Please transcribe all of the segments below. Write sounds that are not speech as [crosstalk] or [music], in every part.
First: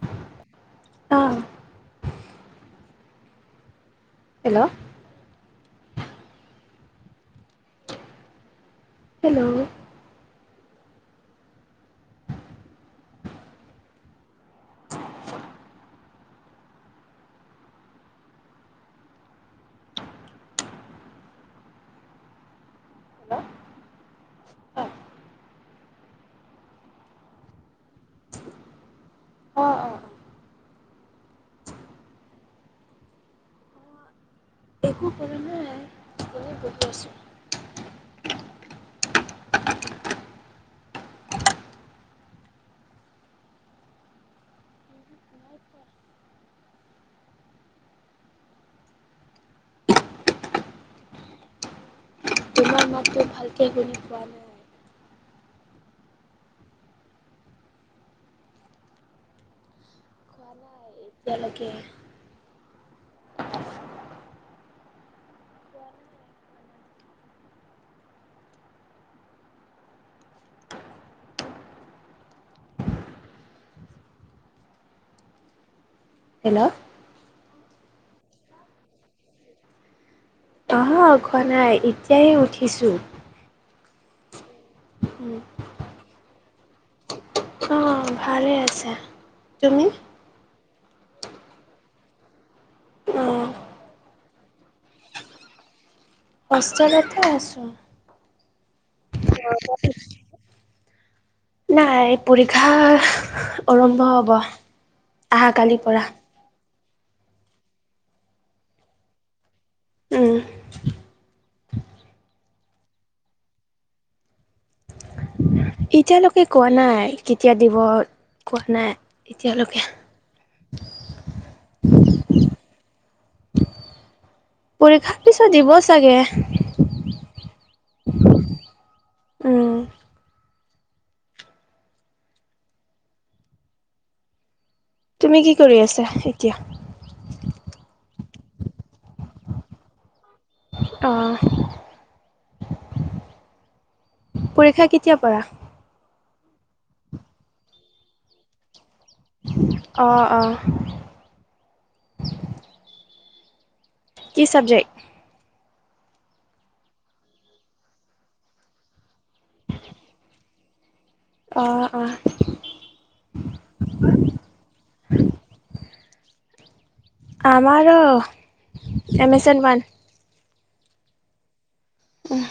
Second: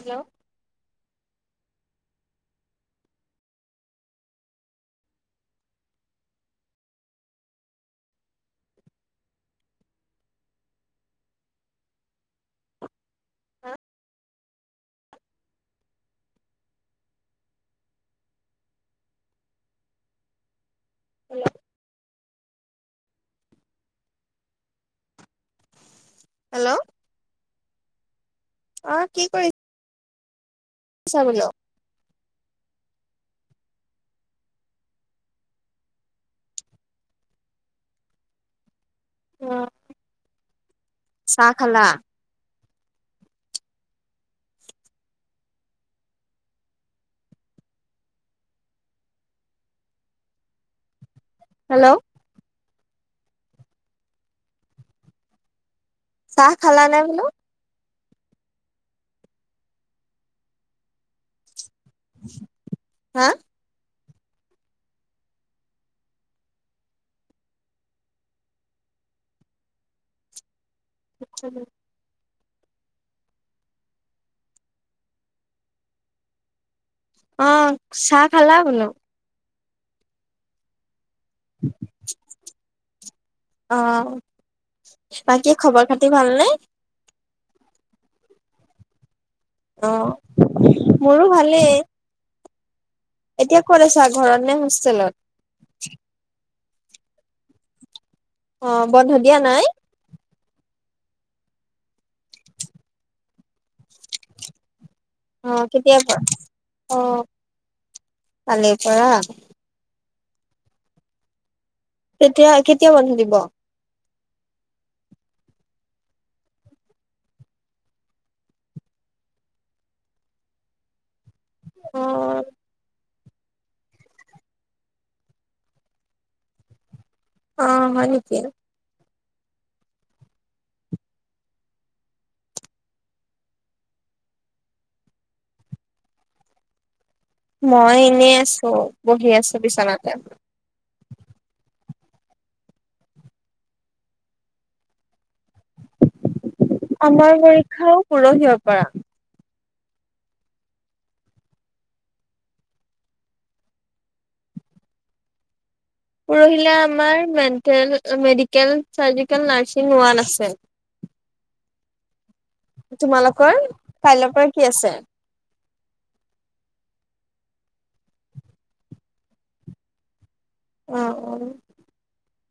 Hello, অ', hello, hello, hello hello, hello, অ, কি কৰিছ চা বুলো। একো প নাই ম গধ আছো। উম, চাহ খালা? আচ্ছা। হেল্ল'। তোমাৰ মাততো ভালকে শুনি পোৱা নাই। চাহ খালা নে বোলো? যেলকে। হা? নিচএ। [unintelligible] হেল্ল', অ, চাহ খালা বোলো। অ ঘনাই এতিয়াই উঠিছোঁ। অঁ, বাকী খবৰ খাতি ভালনে? অঁ ভালেই আছে। অ মোৰো ভালেই। অ এতিয়া ক'ত আছা ঘৰত নে হোষ্টেলত। কষ্ট কতে আছোঁ। অ বন্ধ। দিয়া নাই? ৰবা দেই। নাই পৰীক্ষা, আৰম্ভ হ'ব। অ কেতিয়াৰ পৰা? অ কালিৰ পৰা। উম। তেতিয়া কেতিয়া বন্ধ দিব। এতিয়ালৈকে কোৱা নাই কেতিয়া দিব কোৱা নাই এতিয়ালৈকে। অঁ। পৰীক্ষাৰ পিছত দিব চাগে। অঁ হয় নেকি। উম। তুমি কি কৰি আছা এতিয়া? মই এনেই আছো বহি আছো বিচনাতে। অহ, পৰীক্ষা কেতিয়া পৰা? আমাৰ পৰীক্ষাও পৰহিয় পৰা। অ অ। কি চাবজেক্ট। পৰহিলা আমাৰ মেটেল মেডিকেল চাৰজিকেল নাৰছিং হোৱা নাছিল। অহ অহ। তোমালোকৰ কাইলৈৰ পৰা কি আছে? আমাৰো এমেজন ওৱান। অঁ অঁ। উম হ।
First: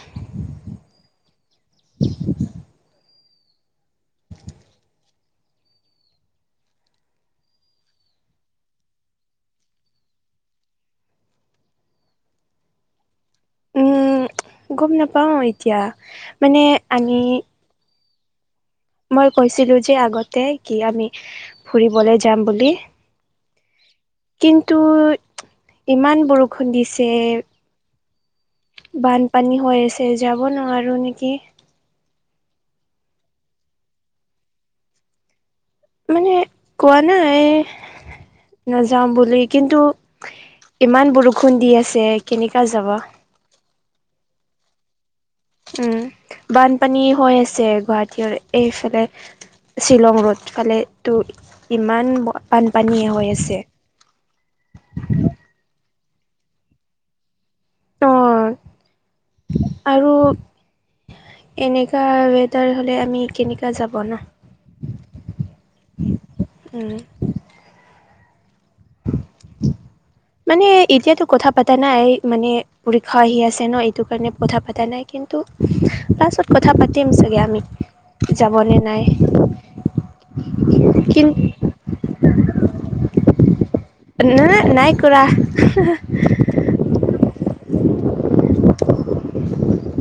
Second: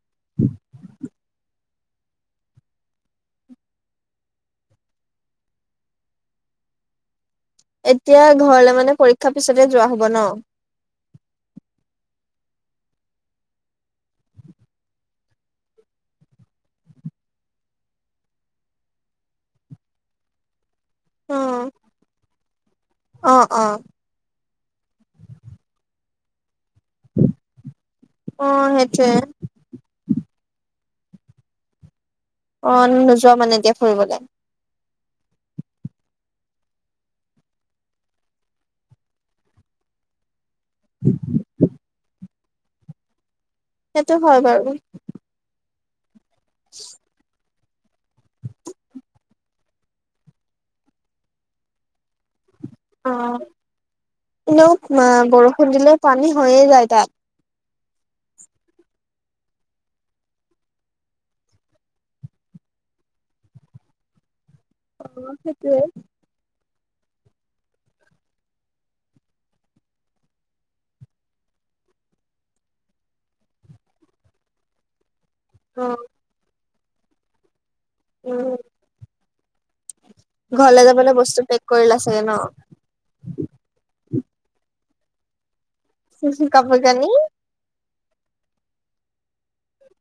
এতিয়া ঘৰলে মানে পৰীক্ষা পিছতে যোৱা হব ন? উম, গম নাপাওঁ এতিয়া মানে আমি মই কৈছিলো যে আগতে কি আমি ফুৰিবলৈ যাম বুলি। অঁ অঁ। কিন্তু ইমান বৰষুণ দিছ তে, অ', সেইটোয়ে বানপানী হৈ আছে যাব নোৱাৰো নিকি? অঁ নোযোৱা মানে এতিয়া ফুৰিবলে? মানে কোৱা নাই নাযাওঁ বুলি কিন্তু ইমান বৰষুণ দি আছে কেনেকুৱা যাব? সেইটো হয় বাৰু। উম, বানপানী হৈ আছ যে গুৱাহাটীৰ। এইফালে শ্বিলং ৰ'ড ফালেতো ইমান বানপানীয়ে হৈ অ', আছে। এনেও আ বৰষুণ দিলে পানী হয়ে যায় তাত। অ [inaudible] আৰু এনেকা ৱেডাৰ হ'লে আমি কেনেকা যাব ন? অঁ সেইটোৱে। উম। [inaudible] মানে এতিয়াতো কথা পাতা নাই মানে পৰীক্ষা আহি আছে ন, এইটো কাৰণে কথা পাতা নাই। কিন্তু অ', ক্লাছত কথা পাতিম চাগে আমি যাব উম, নে? নাই। ঘৰলে যাবলৈ কিন বস্তু পেক কৰিলা চাগে ন? নাই, নাই কৰা [unintelligible] কাপোৰকানি।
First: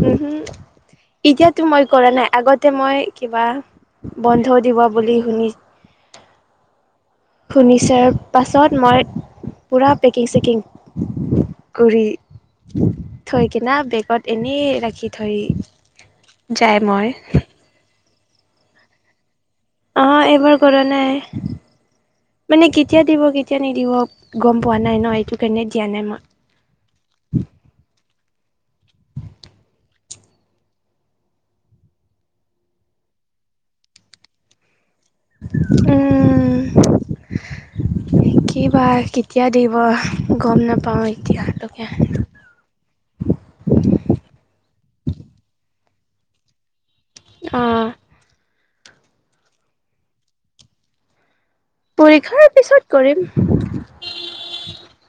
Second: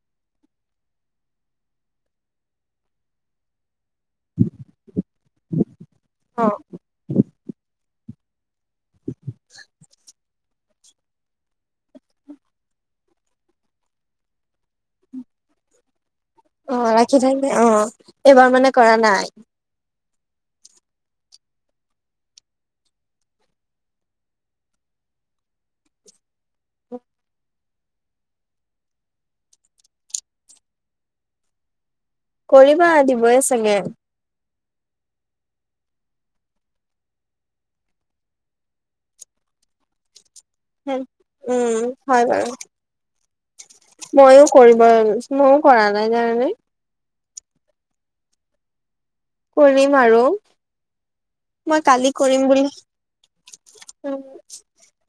উম হুম। এতিয়াতো মই কৰা নাই আগতে মই কিবা বন্ধ দিব বুলি শুনি অ'। শুনিছাৰ পাছত মই পূৰা পেকিং চেকিং কৰি থৈ কিনা বেগত এনেই ৰাখি থৈ যায় অ', মই ৰাখি থৈকিনে অ', এইবাৰ মানে কৰা নাই? অ', এইবাৰ কৰা নাই। মানে কেতিয়া দিব কেতিয়া নিদিব গম পোৱা নাই ন, এইটো কাৰণে দিয়া নাই মই। কৰিবা, দিবই চাগে। উম, কি বা কেতিয়া দিব। গম নাপাওঁ [unintelligible] এতিয়ালৈকে উম। হয় বাৰু, মইও কৰিব মইও কৰা নাই জানানে। অ'। কৰিম আৰু, মই কালি কৰিম পৰীক্ষাৰ বুলি পিছত কৰিম উম।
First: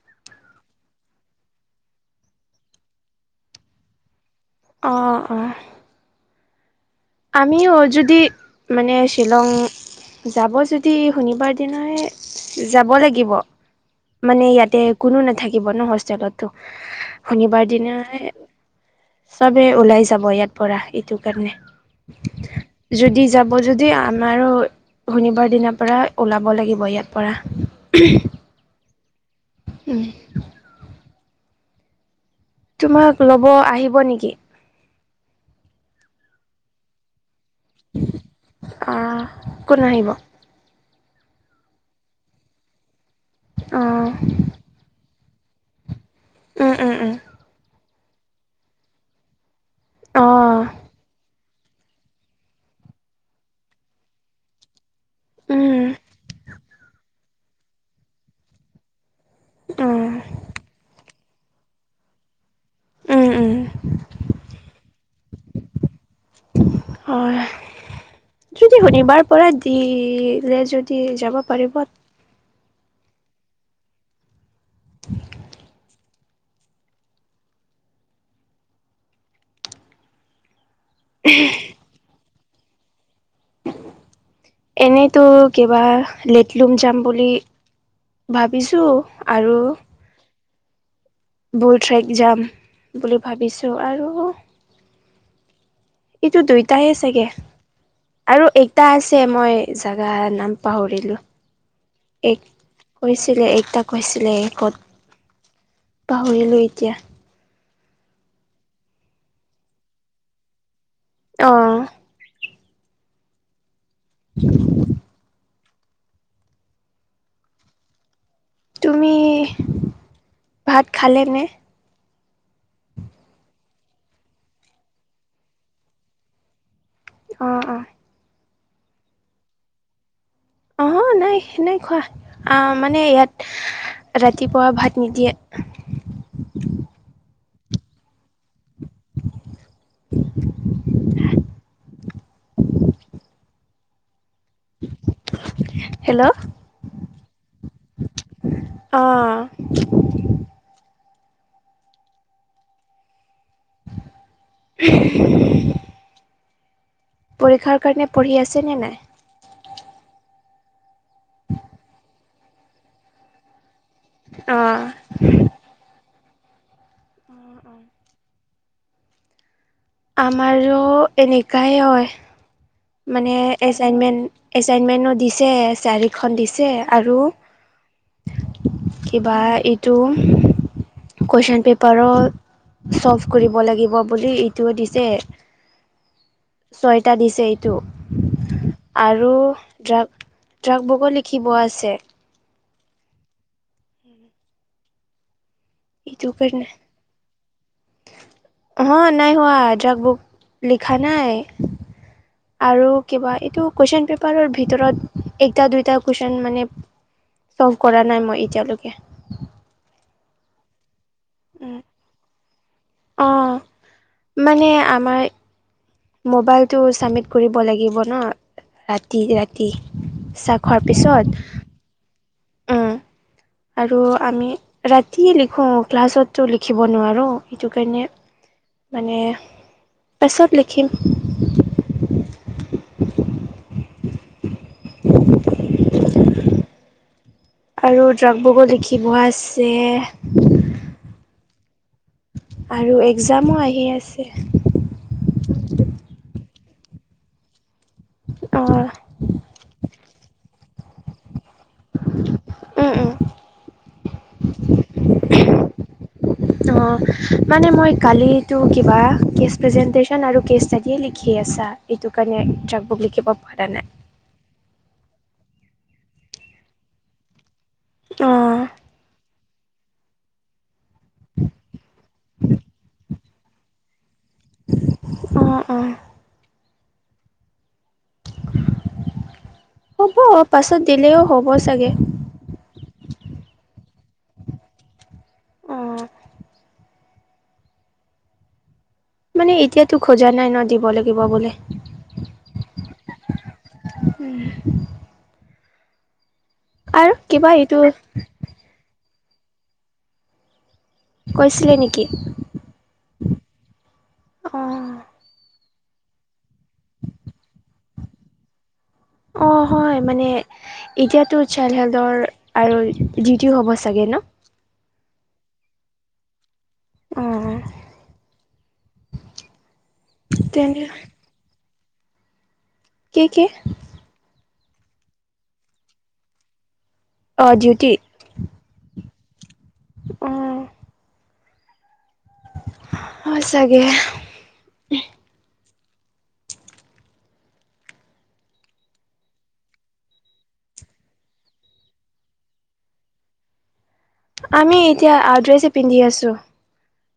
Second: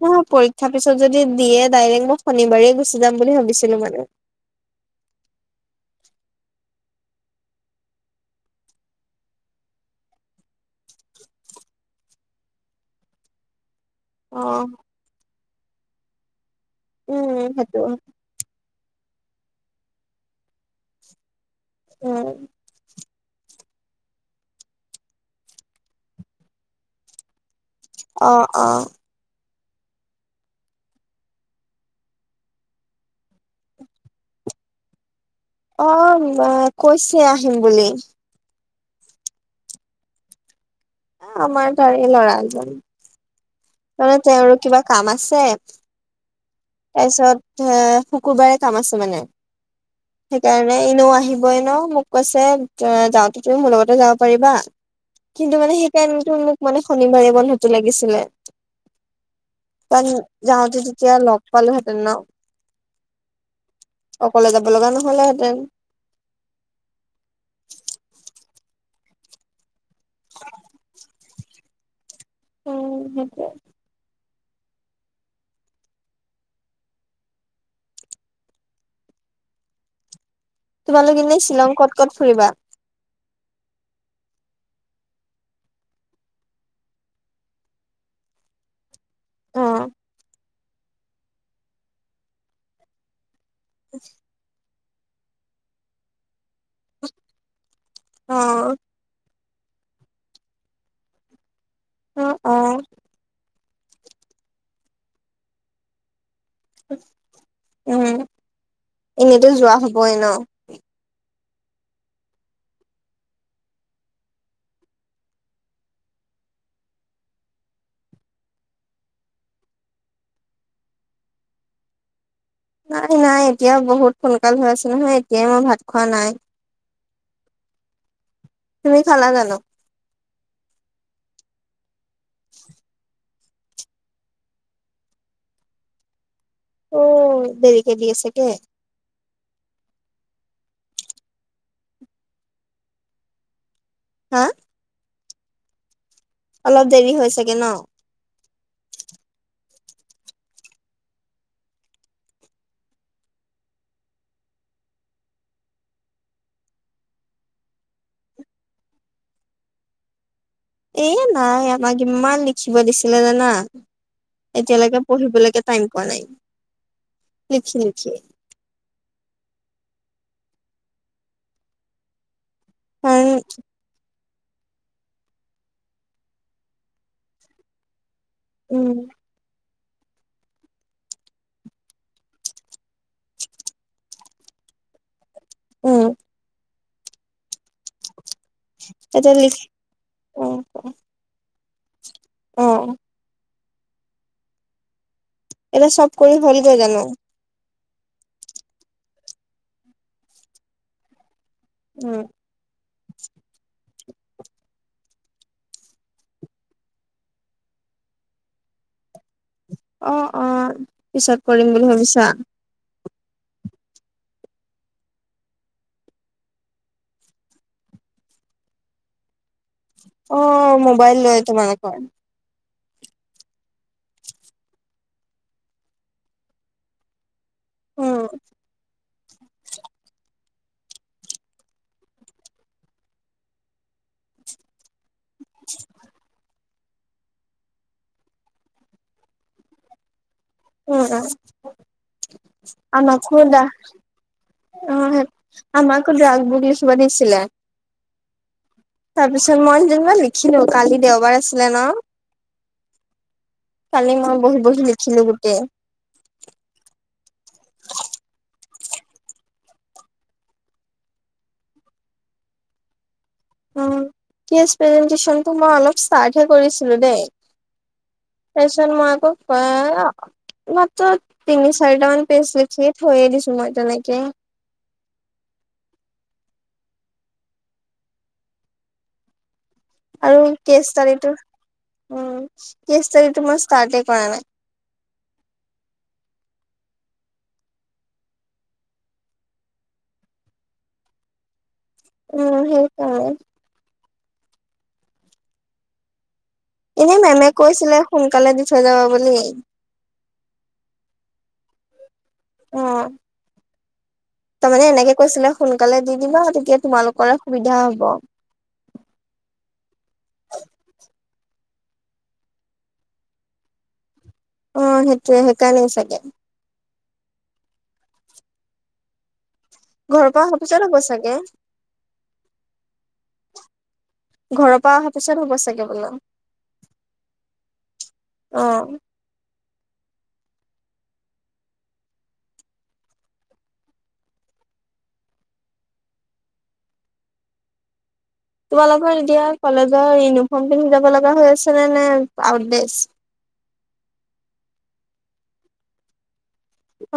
মই পৰীক্ষা পিছত যদি দিয়ে ডাইৰেক্ট মই শনিবাৰে গুচি যাম বুলি ভাবিছিলো মানে। অ', অ'। আমিও যদি মানে শ্বিলং যাব যদি শনিবাৰ দিনাই যাব লাগিব। অ মানে ইয়াতে কোনো নাথাকিব ন হোষ্টেলতো, উম শনিবাৰ সেইটো দিনা এ চবে ওলাই যাব ইয়াৰ পৰা এইটো কাৰণে, উম যদি যাব যদি আমাৰো শনিবাৰ দিনাৰ পৰা ওলাব লাগিব ইয়াৰ পৰা। অ', অ'। উম। তোমাক ল'ব আহিব নিকি। অ', ম কৈছে আহিম বুলি। অ', কোন আহিব। আমাৰ তাৰে ল'ৰা এজন। অ ক'লে তেওঁৰো কিবা কাম আছে, উম উম উম তাৰপিছত [unintelligible] শুকুৰবাৰে কাম আছে মানে। অ সেইকাৰণে এনেও আহিবই ন, মোক কৈছে এ যাওঁতে তুমি মোৰ লগতে যাব পাৰিবা। কিন্তু মানে উম সেইকাৰণেটো মোক মানে শনিবাৰে বন্ধটো লাগিছিলে। উম কাৰণ যাওঁতে তেতিয়া লগ পালোহেঁতেন ন। উম উম অকলে যাব লগা নহলেহেঁতেন। হয়। যদি শনিবাৰ পৰা দি লে যদি যাব পাৰিব উম, সেইটোৱে। [inaudible] তোমালোক এনেই শ্বিলং ক'ত - ক'ত ফুৰিবা? এনেইতো কিবা লেটলুম যাম বুলি ভাবিছো আৰু অ বুল ট্ৰেক জাম বুলি ভাবিছো আৰু এইটো দুইটাই চাগে অ আৰু এইটা আছে মই জেগা নাম পাহৰিলো, অ এই অ কৈছিলে এই তাক কৈছিলে ই ক'ত পাহৰিলেই। উম, এনেতো যোৱা হবই ন? অ', জ [inaudible] তুমি ভাত খালে নে? নাই -নাই এতিয়াও বহুত সোনকাল হৈ আছে নহয় এতিয়াই মই ভাত খোৱা নাই। অ ', অ', তুমি খালা জানো? অ, নাই - নাই খোৱা আহ মানে ইয়াত ৰাতিপুৱা ভাত নিদিয়ে। অ, দেৰিকে দিয়ে ছাগে। [inaudible] হা? হেল্ল', অলপ দেৰি হৈ চাগে ন। অ', [unintelligible] পৰীক্ষাৰ কাৰণে পঢ়ি আছে নে নাই? এ নাই আমাক ইমান লিখিব দিছিলে জানা অ', এতিয়ালৈকে পঢ়িব বলৈকে তাইম পোৱা নাই লিখি - লিখি। আমাৰো এনেকুৱাই হয় কাৰণ মানে এ এচাইনমেণ্ট, এচাইনমেন্ট দিছে চাৰিখন দিছে আৰু উম কিবা এইটো কুৱেশ্যন পেপাৰত ছল্ভ কৰিব লাগিব বুলি এইটো দিছে। উম, ছয়টা দিছে এইটো আৰু এতিয়া লিখ ড্ৰাগ অ - ড্ৰাগ বগলী খিব আছে। অ', এইবা চব এইটো কৰি কাৰণে হলগে জানো? অ, নাই হোৱা জাক বুক লিখা নাই। উম, আৰু কিবা এইটো কুৱেশচন পেপাৰৰ ভিতৰত একটা দুইটা কুৱেশচন মানে চলভ কৰা নাই মই এতিয়ালৈকে। অ', অ', পিছত কৰিম উম বুলি ভাবিছা? অ, মানে আমাৰ মোবাইলটো ছাবমিট কৰিব লাগিব ন ৰাতি - ৰাতি। অ, চাহ খোৱাৰ মোবাইল পিছত লয় তোমালোকৰ। উম আৰু আমি ৰাতিয়ে লিখো ক্লাছততো লিখিব নোৱাৰো। সেইটো কাৰণে উম মানে পাছত লিখিম। [inaudible] আৰু ড্ৰগ বুকো লিখিব আছে। উ'ম আৰু আমা এক্সামো খুদা আহি আছে [unintelligible] অ' আমাকো ড্ৰগবুক লিখিব দিছিলে। অ তাৰ পিছত মই যেনিবা লিখিলো কালি দেওবাৰ আছ দিলে ন, উম উম কালি মই বহী বহী লিখিলো গোটে। [inaudible] অ, মানে মই কালো কিবা কে প্ৰেটন আৰু কে লিখি আছা। এইটো কাৰণে যাকবুক লিখিব পৰা নাই। প্ৰেজেনটচনটো মই অলপ ষ্টাৰ্টে কৰিছিলো দেই। অঁ তাৰপিচত মই আকৌ প [unintelligible] মাত্ৰ তিনি চাৰিটামান পেইছ লিখি থৈয়ে দিছো মই তেনেকে। অ অ' হ'ব আৰু পাছত কেছ দিলেও তাৰিটো হ'ব চাগে উম। কেছ তাৰিটো মই ষ্টাৰ্টে কৰা নাই। অ মানে এতিয়াতো খোজা নাই ন দিব লাগিব বোলে। উম সেইকাৰণ। উম। আৰু এনেই মেমে কিবা এইটো কৈছিলে সোনকালে দি থৈ যাবা বুলি। কৈছিলে নেকি? অ তামানে অঁ এনেকে কৈছিলে, সোনকালে দি দিবা তেতিয়া তোমালোকৰে সুবিধা হ'ব। অ হয় মানে। এতিয়াতো চাইল্ড হেল্থৰ আৰু ডিউটিও হ'ব চাগে ন। অ' সেইটোয়ে সেইকাৰণে চাগে। অ অ ঘৰৰ পৰা অফিছত হব চাগে। কি কি ঘৰৰ পৰা অহা পিছত হ'ব চাগে বোলে। অ ডিউটি। অ উ'ম। হয় চাগে। তোমালোকৰ এতিয়া কলেজৰ ইউনিফৰ্ম পিন্ধি যাব লগা হৈ আছে নে নে আউট দেছ। আমি এতিয়া ড্ৰেছে পিন্ধি আছো।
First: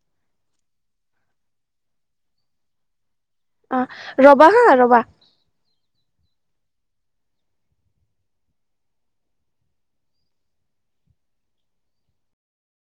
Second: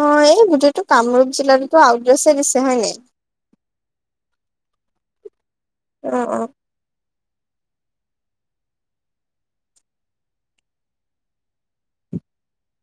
অ'এই গোটেইটো কামৰূপ জিলাতো আউড্ৰেছে দিছে হয় নাই। আ ৰবা হা ৰবা। অহ অহ